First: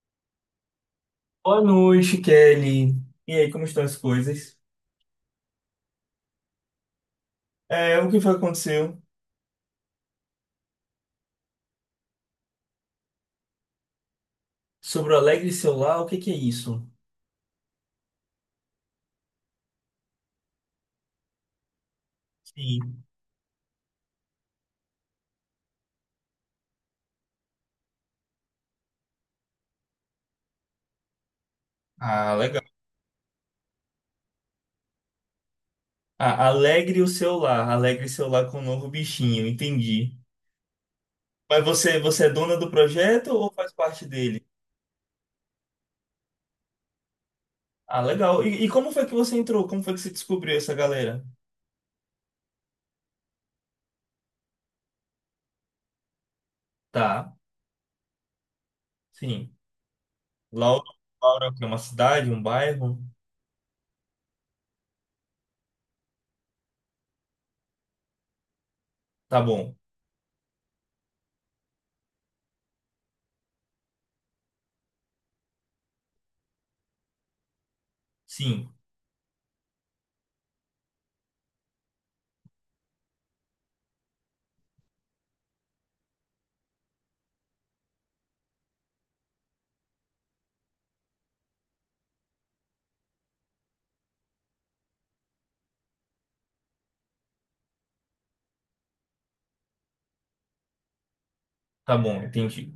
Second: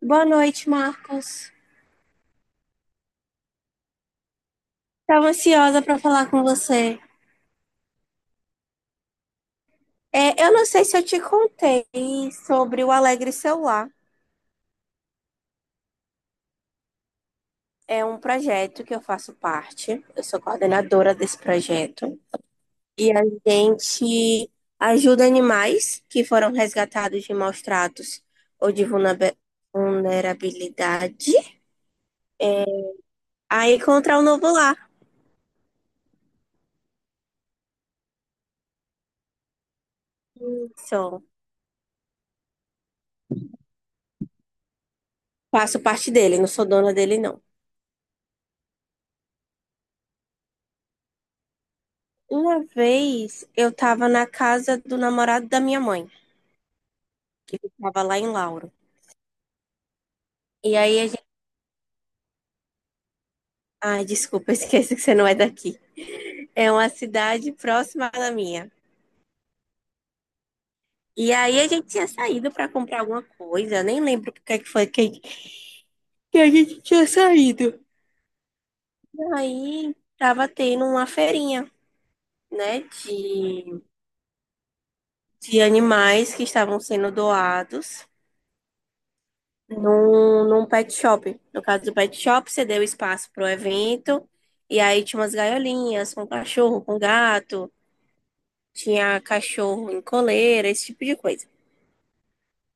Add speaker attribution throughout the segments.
Speaker 1: Boa noite, Marcos.
Speaker 2: Boa noite, Kelly. E aí, como estão as coisas?
Speaker 1: Estava ansiosa para falar com você.
Speaker 2: É, o que foi que aconteceu?
Speaker 1: É, eu não sei se eu te contei sobre o Alegre Celular.
Speaker 2: Sobre o Alegre Celular, o que que é isso?
Speaker 1: É um projeto que eu faço parte. Eu sou coordenadora desse projeto.
Speaker 2: Sim.
Speaker 1: E a gente ajuda animais que foram resgatados de maus tratos ou de vulnerabilidade
Speaker 2: Ah, legal.
Speaker 1: a encontrar um novo lar.
Speaker 2: Ah, Alegre o Celular, Alegre Celular com o novo bichinho, entendi.
Speaker 1: Então,
Speaker 2: Mas você é dona do projeto ou faz parte dele?
Speaker 1: faço parte dele, não sou dona dele, não.
Speaker 2: Ah, legal. E como foi que você entrou? Como foi que você descobriu essa galera?
Speaker 1: Uma vez eu estava na casa do namorado da minha mãe,
Speaker 2: Tá,
Speaker 1: que ficava lá em Lauro.
Speaker 2: sim.
Speaker 1: E
Speaker 2: Laura,
Speaker 1: aí a gente.
Speaker 2: Laura, que é uma cidade, um bairro?
Speaker 1: Ai, desculpa, eu esqueci que você não é daqui. É uma cidade próxima da minha.
Speaker 2: Tá bom.
Speaker 1: E aí a gente tinha saído para comprar alguma coisa, nem lembro porque é que foi que a gente tinha saído.
Speaker 2: Sim,
Speaker 1: E aí tava tendo uma feirinha, né, de animais que estavam sendo doados num pet shop. No caso do pet shop, você deu espaço para o evento, e aí tinha umas gaiolinhas com cachorro, com gato, tinha cachorro em coleira, esse tipo de coisa.
Speaker 2: tá bom, entendi.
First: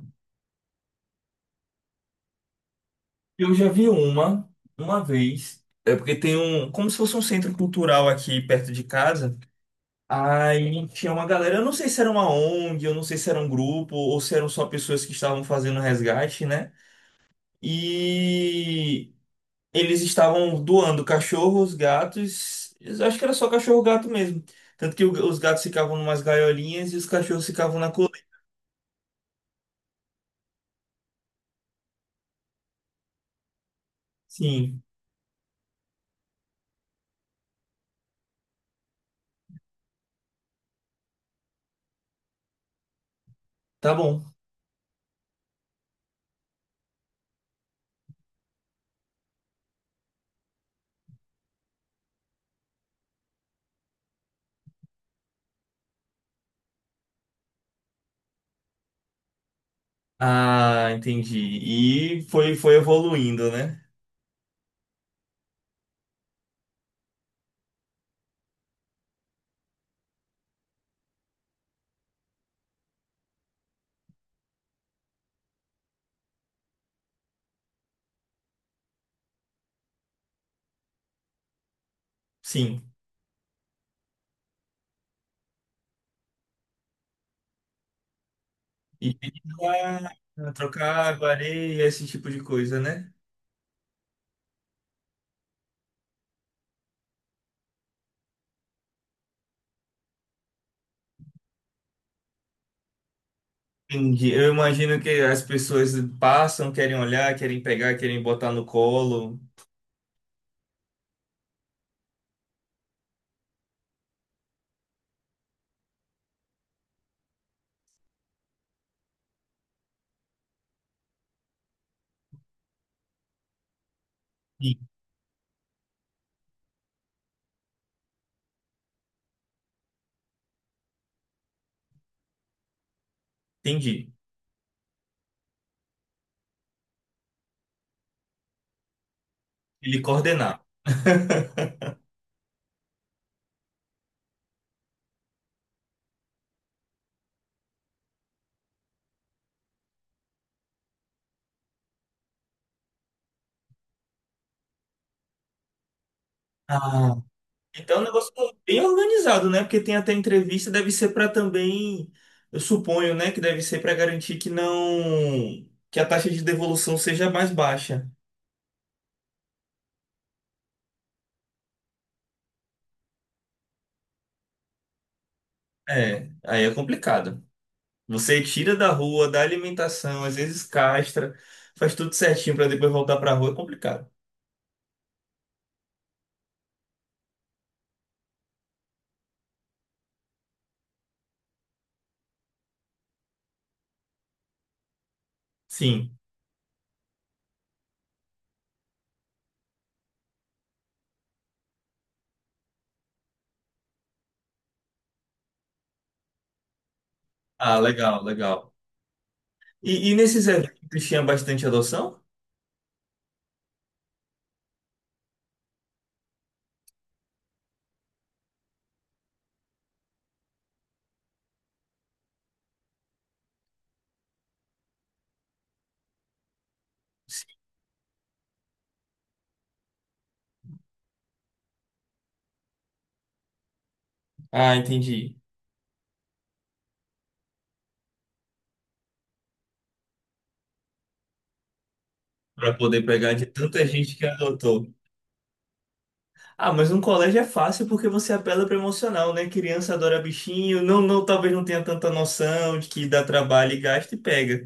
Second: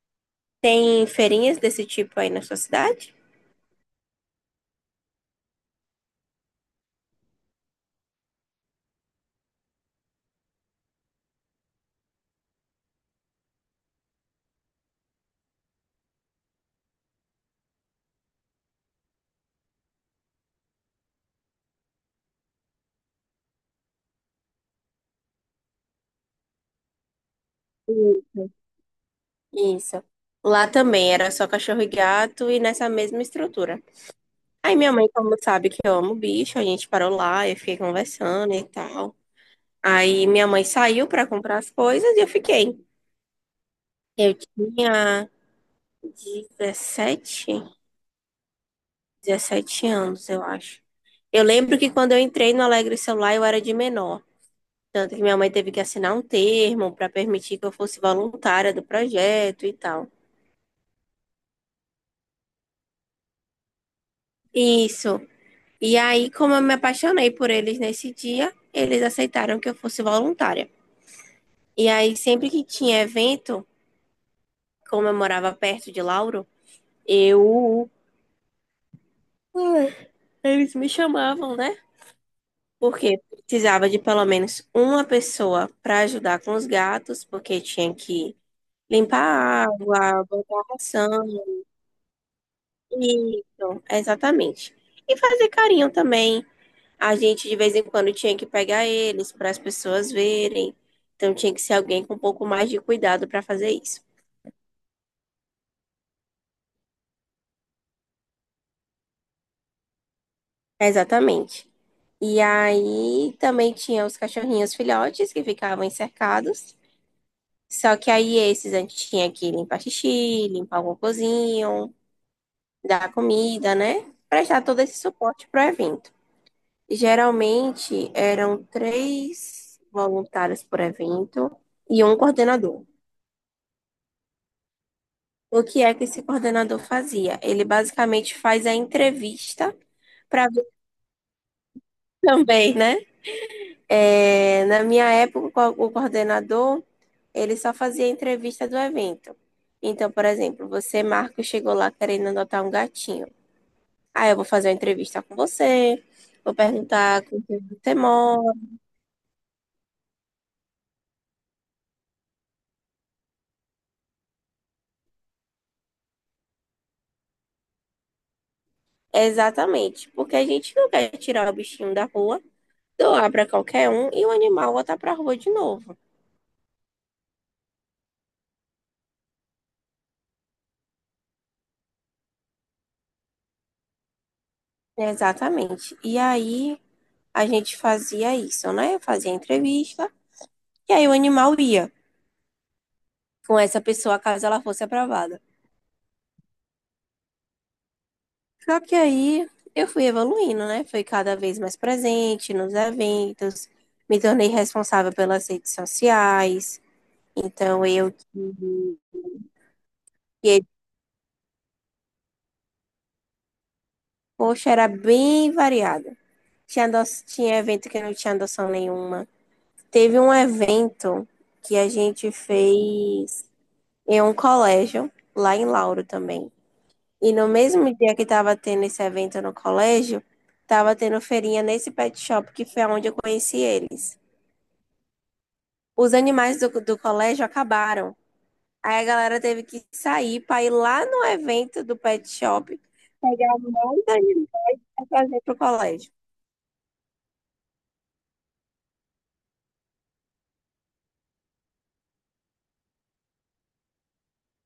Speaker 1: Tem feirinhas desse tipo aí na sua cidade?
Speaker 2: Eu já vi uma vez. É porque tem um, como se fosse um centro cultural aqui perto de casa. Aí tinha uma galera, eu não sei se era uma ONG, eu não sei se era um grupo, ou se eram só pessoas que estavam fazendo resgate, né? E eles estavam doando cachorros, gatos, eu acho que era só cachorro, gato mesmo. Tanto que os gatos ficavam numas gaiolinhas e os cachorros ficavam na coleira.
Speaker 1: Sim. Isso. Lá também era só cachorro e gato e nessa mesma estrutura. Aí
Speaker 2: Sim,
Speaker 1: minha mãe, como sabe que eu amo bicho, a gente parou lá, eu fiquei conversando e tal. Aí minha mãe saiu para comprar as coisas e eu fiquei.
Speaker 2: tá bom.
Speaker 1: Eu tinha 17 17 anos, eu acho. Eu lembro que quando eu entrei no Alegre Celular, eu era de menor. Tanto que minha mãe teve que assinar um termo para permitir que eu fosse voluntária do projeto e tal.
Speaker 2: Ah, entendi. E foi evoluindo, né?
Speaker 1: Isso. E aí, como eu me apaixonei por eles nesse dia, eles aceitaram que eu fosse voluntária. E aí, sempre que tinha evento, como eu morava perto de Lauro, eu. Eles me chamavam, né?
Speaker 2: Sim.
Speaker 1: Porque precisava de pelo menos uma pessoa para ajudar com os gatos, porque tinha que
Speaker 2: E
Speaker 1: limpar a
Speaker 2: limpar,
Speaker 1: água, botar a
Speaker 2: trocar água,
Speaker 1: ração.
Speaker 2: areia, esse tipo de coisa, né?
Speaker 1: Isso, exatamente. E fazer carinho também. A gente de vez em quando tinha que pegar eles para as pessoas verem. Então tinha que ser alguém com um pouco mais de cuidado para fazer isso.
Speaker 2: Entendi. Eu imagino que as pessoas passam, querem olhar, querem pegar, querem botar no colo.
Speaker 1: Exatamente. E aí também tinha os cachorrinhos filhotes que ficavam encercados. Só que aí esses a gente tinha que limpar xixi, limpar o cocôzinho, dar comida, né? Prestar
Speaker 2: Sim.
Speaker 1: todo esse suporte pro evento. Geralmente eram três voluntários por evento e um coordenador.
Speaker 2: Entendi.
Speaker 1: O que é que esse coordenador fazia? Ele basicamente faz a entrevista
Speaker 2: Ele
Speaker 1: para
Speaker 2: coordenar.
Speaker 1: ver também, né? É, na minha época, o coordenador ele só fazia a entrevista do evento. Então, por exemplo, você, Marco, chegou lá querendo adotar um gatinho. Ah, eu vou fazer uma entrevista com você, vou
Speaker 2: Ah.
Speaker 1: perguntar com quem você
Speaker 2: Então, é um negócio
Speaker 1: mora.
Speaker 2: bem organizado, né? Porque tem até entrevista, deve ser para também, eu suponho, né, que deve ser para garantir que não, que a taxa de devolução seja mais baixa.
Speaker 1: Exatamente, porque a gente não quer tirar o bichinho da rua, doar para qualquer um e o animal voltar para a rua de novo.
Speaker 2: É, aí é complicado. Você tira da rua, dá alimentação, às vezes castra, faz tudo certinho para depois voltar para a rua, é complicado.
Speaker 1: Exatamente. E aí a gente fazia isso, né? Fazia a entrevista e aí o animal ia com essa pessoa caso ela fosse aprovada.
Speaker 2: Sim.
Speaker 1: Só que aí eu fui evoluindo, né? Fui cada vez mais presente nos eventos, me tornei responsável pelas redes sociais.
Speaker 2: Ah,
Speaker 1: Então eu
Speaker 2: legal, legal. E nesses
Speaker 1: que,
Speaker 2: eventos tinha bastante adoção?
Speaker 1: poxa, era bem variada. Tinha, tinha evento que não tinha adoção nenhuma. Teve um evento que a gente fez em um colégio, lá em Lauro também. E no
Speaker 2: Sim.
Speaker 1: mesmo dia que estava tendo esse evento no colégio, estava tendo feirinha nesse pet shop, que foi onde eu conheci eles.
Speaker 2: Ah, entendi.
Speaker 1: Os animais do colégio acabaram. Aí a galera teve que sair para ir lá no evento do pet
Speaker 2: Para
Speaker 1: shop,
Speaker 2: poder pegar de
Speaker 1: pegar
Speaker 2: tanta
Speaker 1: mais
Speaker 2: gente que
Speaker 1: animais
Speaker 2: adotou.
Speaker 1: para trazer para o colégio.
Speaker 2: Ah, mas um colégio é fácil porque você apela para emocional, né? Criança adora bichinho, não, não, talvez não tenha tanta noção de que dá trabalho e gasta e pega.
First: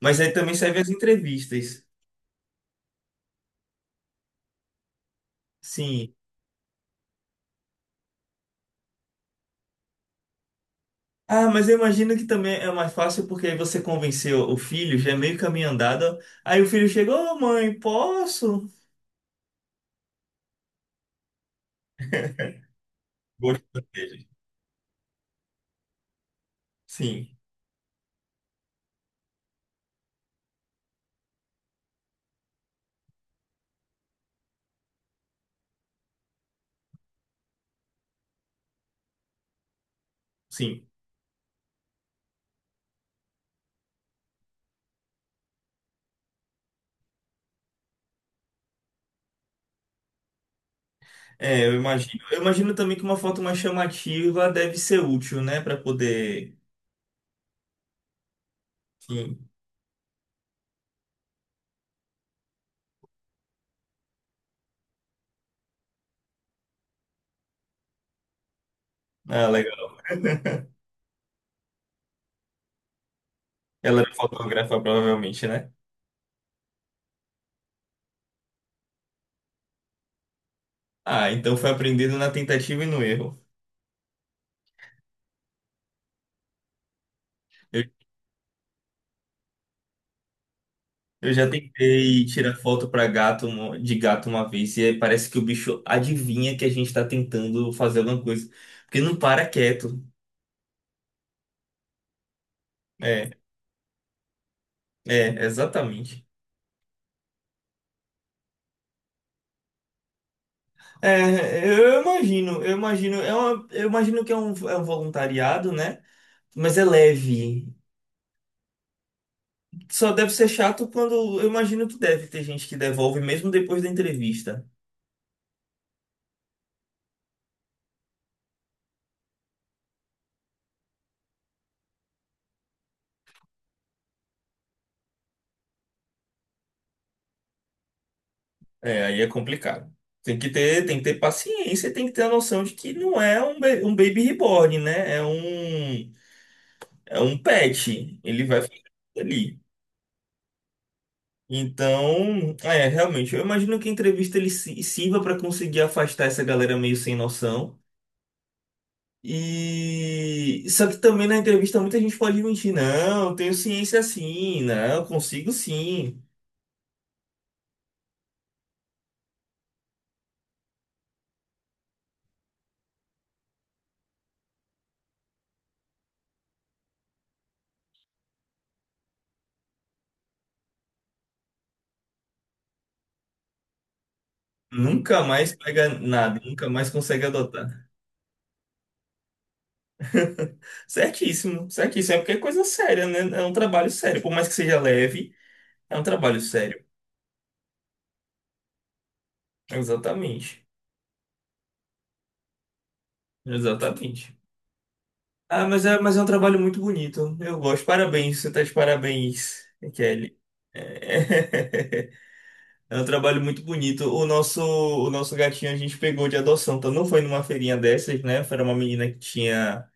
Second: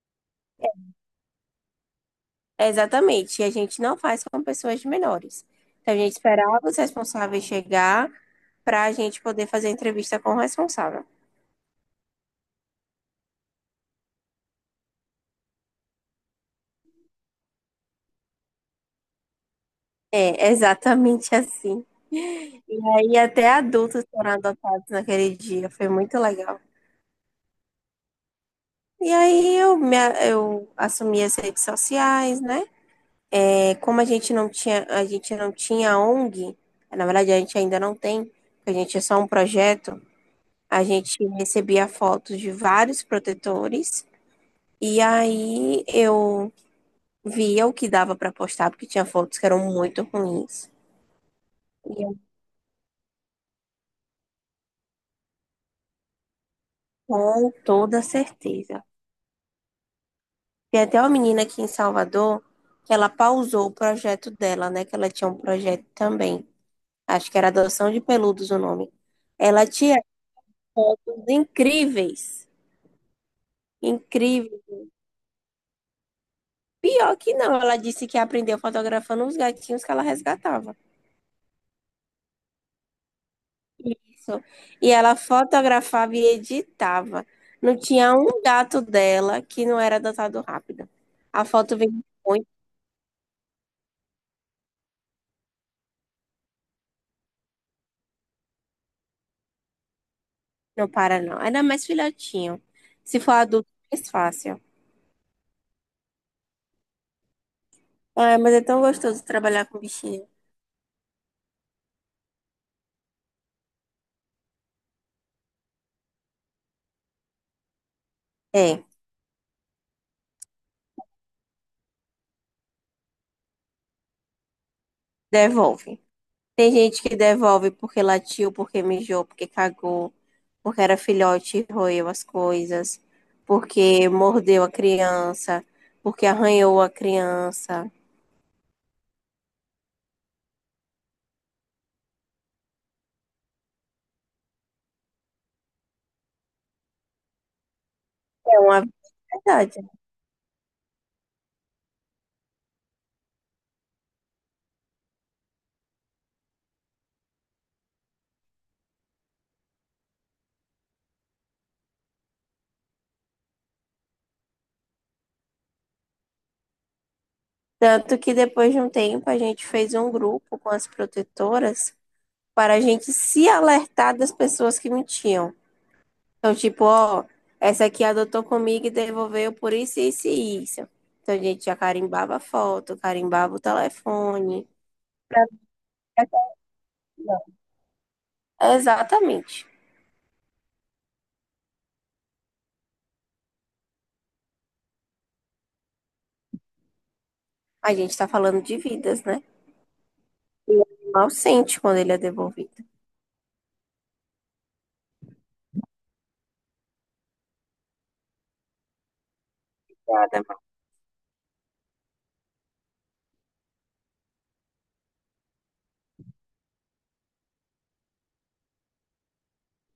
Speaker 2: Mas aí também serve as entrevistas.
Speaker 1: Exatamente. E a gente não faz com pessoas menores. Então a gente
Speaker 2: Sim.
Speaker 1: esperava os responsáveis chegar para a gente poder fazer a entrevista com o responsável.
Speaker 2: Ah, mas eu imagino que também é mais fácil porque aí você convenceu o filho, já é meio caminho andado. Aí o filho chegou, ô mãe, posso?
Speaker 1: É, exatamente assim. E aí até
Speaker 2: Gosto
Speaker 1: adultos
Speaker 2: dele.
Speaker 1: foram adotados naquele dia, foi muito legal.
Speaker 2: Sim,
Speaker 1: E aí eu assumi as redes sociais, né? É, como a gente não tinha, a gente não tinha ONG, na verdade a gente ainda não tem, porque a gente é só um projeto, a
Speaker 2: sim.
Speaker 1: gente recebia fotos de vários protetores. E aí eu via o que dava para postar, porque tinha fotos que eram muito ruins.
Speaker 2: É, eu
Speaker 1: E
Speaker 2: imagino. Eu imagino também que uma foto mais chamativa deve ser útil, né? Pra poder.
Speaker 1: com toda certeza.
Speaker 2: Sim.
Speaker 1: Tem até uma menina aqui em Salvador que ela pausou o projeto dela, né? Que ela tinha um projeto também. Acho que era adoção de peludos o nome.
Speaker 2: Ah,
Speaker 1: Ela
Speaker 2: legal.
Speaker 1: tinha fotos incríveis.
Speaker 2: Ela era
Speaker 1: Incríveis.
Speaker 2: fotógrafa, provavelmente, né?
Speaker 1: Pior que não, ela disse que aprendeu fotografando os gatinhos que ela resgatava.
Speaker 2: Ah, então foi aprendido na tentativa e no erro.
Speaker 1: Isso. E ela fotografava e editava. Não
Speaker 2: Eu
Speaker 1: tinha um gato dela que não era adotado rápido.
Speaker 2: Eu
Speaker 1: A
Speaker 2: já
Speaker 1: foto veio.
Speaker 2: tentei tirar foto pra gato de gato uma vez e aí parece que o bicho adivinha que a gente tá tentando fazer alguma coisa, porque não para quieto.
Speaker 1: Não para, não. Ainda mais filhotinho. Se
Speaker 2: É,
Speaker 1: for adulto, é mais fácil.
Speaker 2: é, exatamente.
Speaker 1: Ah, mas é tão gostoso trabalhar com bichinho.
Speaker 2: É, eu imagino, eu imagino que é um voluntariado, né? Mas é leve.
Speaker 1: É,
Speaker 2: Só deve ser chato quando eu imagino que deve ter gente que devolve mesmo depois da entrevista.
Speaker 1: devolve. Tem gente que devolve porque latiu, porque mijou, porque cagou, porque era filhote e roeu as coisas, porque mordeu a criança, porque arranhou a criança.
Speaker 2: É, aí é complicado. Tem que ter paciência, e tem que ter a noção de que não é um baby reborn, né? É um pet, ele
Speaker 1: É
Speaker 2: vai fazer
Speaker 1: uma
Speaker 2: aquilo ali.
Speaker 1: verdade.
Speaker 2: Então, é, realmente, eu imagino que a entrevista ele sirva para conseguir afastar essa galera meio sem noção. E só que também na entrevista muita gente pode mentir, não, eu tenho ciência sim, não, eu consigo sim.
Speaker 1: Tanto que depois de um tempo a gente fez um grupo com as protetoras para a gente se alertar das pessoas que mentiam. Então, tipo, ó, essa aqui adotou comigo e devolveu por isso, isso e isso. Então, a gente já carimbava a foto, carimbava o telefone.
Speaker 2: Nunca
Speaker 1: Pra
Speaker 2: mais
Speaker 1: ver
Speaker 2: pega nada,
Speaker 1: até-
Speaker 2: nunca mais consegue adotar.
Speaker 1: exatamente.
Speaker 2: Certíssimo, certíssimo. É porque é coisa séria, né? É um trabalho sério. Por mais que seja leve, é um trabalho sério.
Speaker 1: A gente está falando de vidas, né?
Speaker 2: Exatamente.
Speaker 1: E o animal sente quando ele é devolvido.
Speaker 2: Exatamente. Ah, mas é, um trabalho muito bonito. Eu gosto. Parabéns, você tá de parabéns, Kelly.
Speaker 1: Obrigada, mãe.
Speaker 2: É é um trabalho muito bonito. O nosso gatinho a gente pegou de adoção, então não foi numa feirinha dessas, né? Foi uma menina que tinha,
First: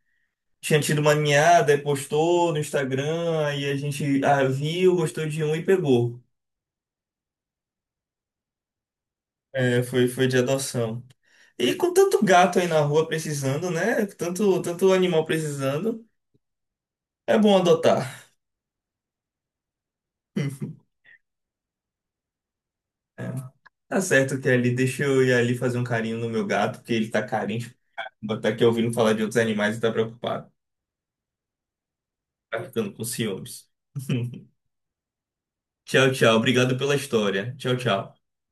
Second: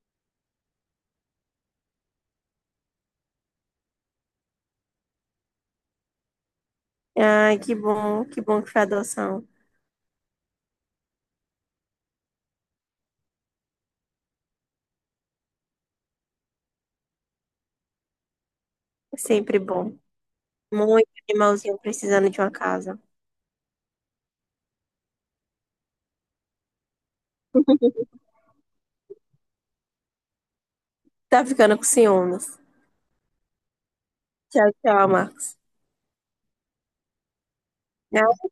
Speaker 2: tinha tido uma ninhada e postou no Instagram, e a gente viu, gostou de um e pegou.
Speaker 1: Ai, que bom, que bom que foi adoção.
Speaker 2: É, foi de adoção. E com tanto gato aí na rua precisando, né? Tanto, tanto animal precisando, é bom adotar.
Speaker 1: É sempre bom. Muito animalzinho precisando de uma casa.
Speaker 2: Tá certo, que ali deixa eu ir ali fazer um carinho no meu gato, porque ele tá carente. Tá aqui ouvindo falar de outros animais e tá preocupado.
Speaker 1: Tá ficando com ciúmes.
Speaker 2: Tá ficando com ciúmes.
Speaker 1: Tchau, tchau, Marcos.
Speaker 2: Tchau, tchau. Obrigado pela história. Tchau, tchau.
Speaker 1: Ai,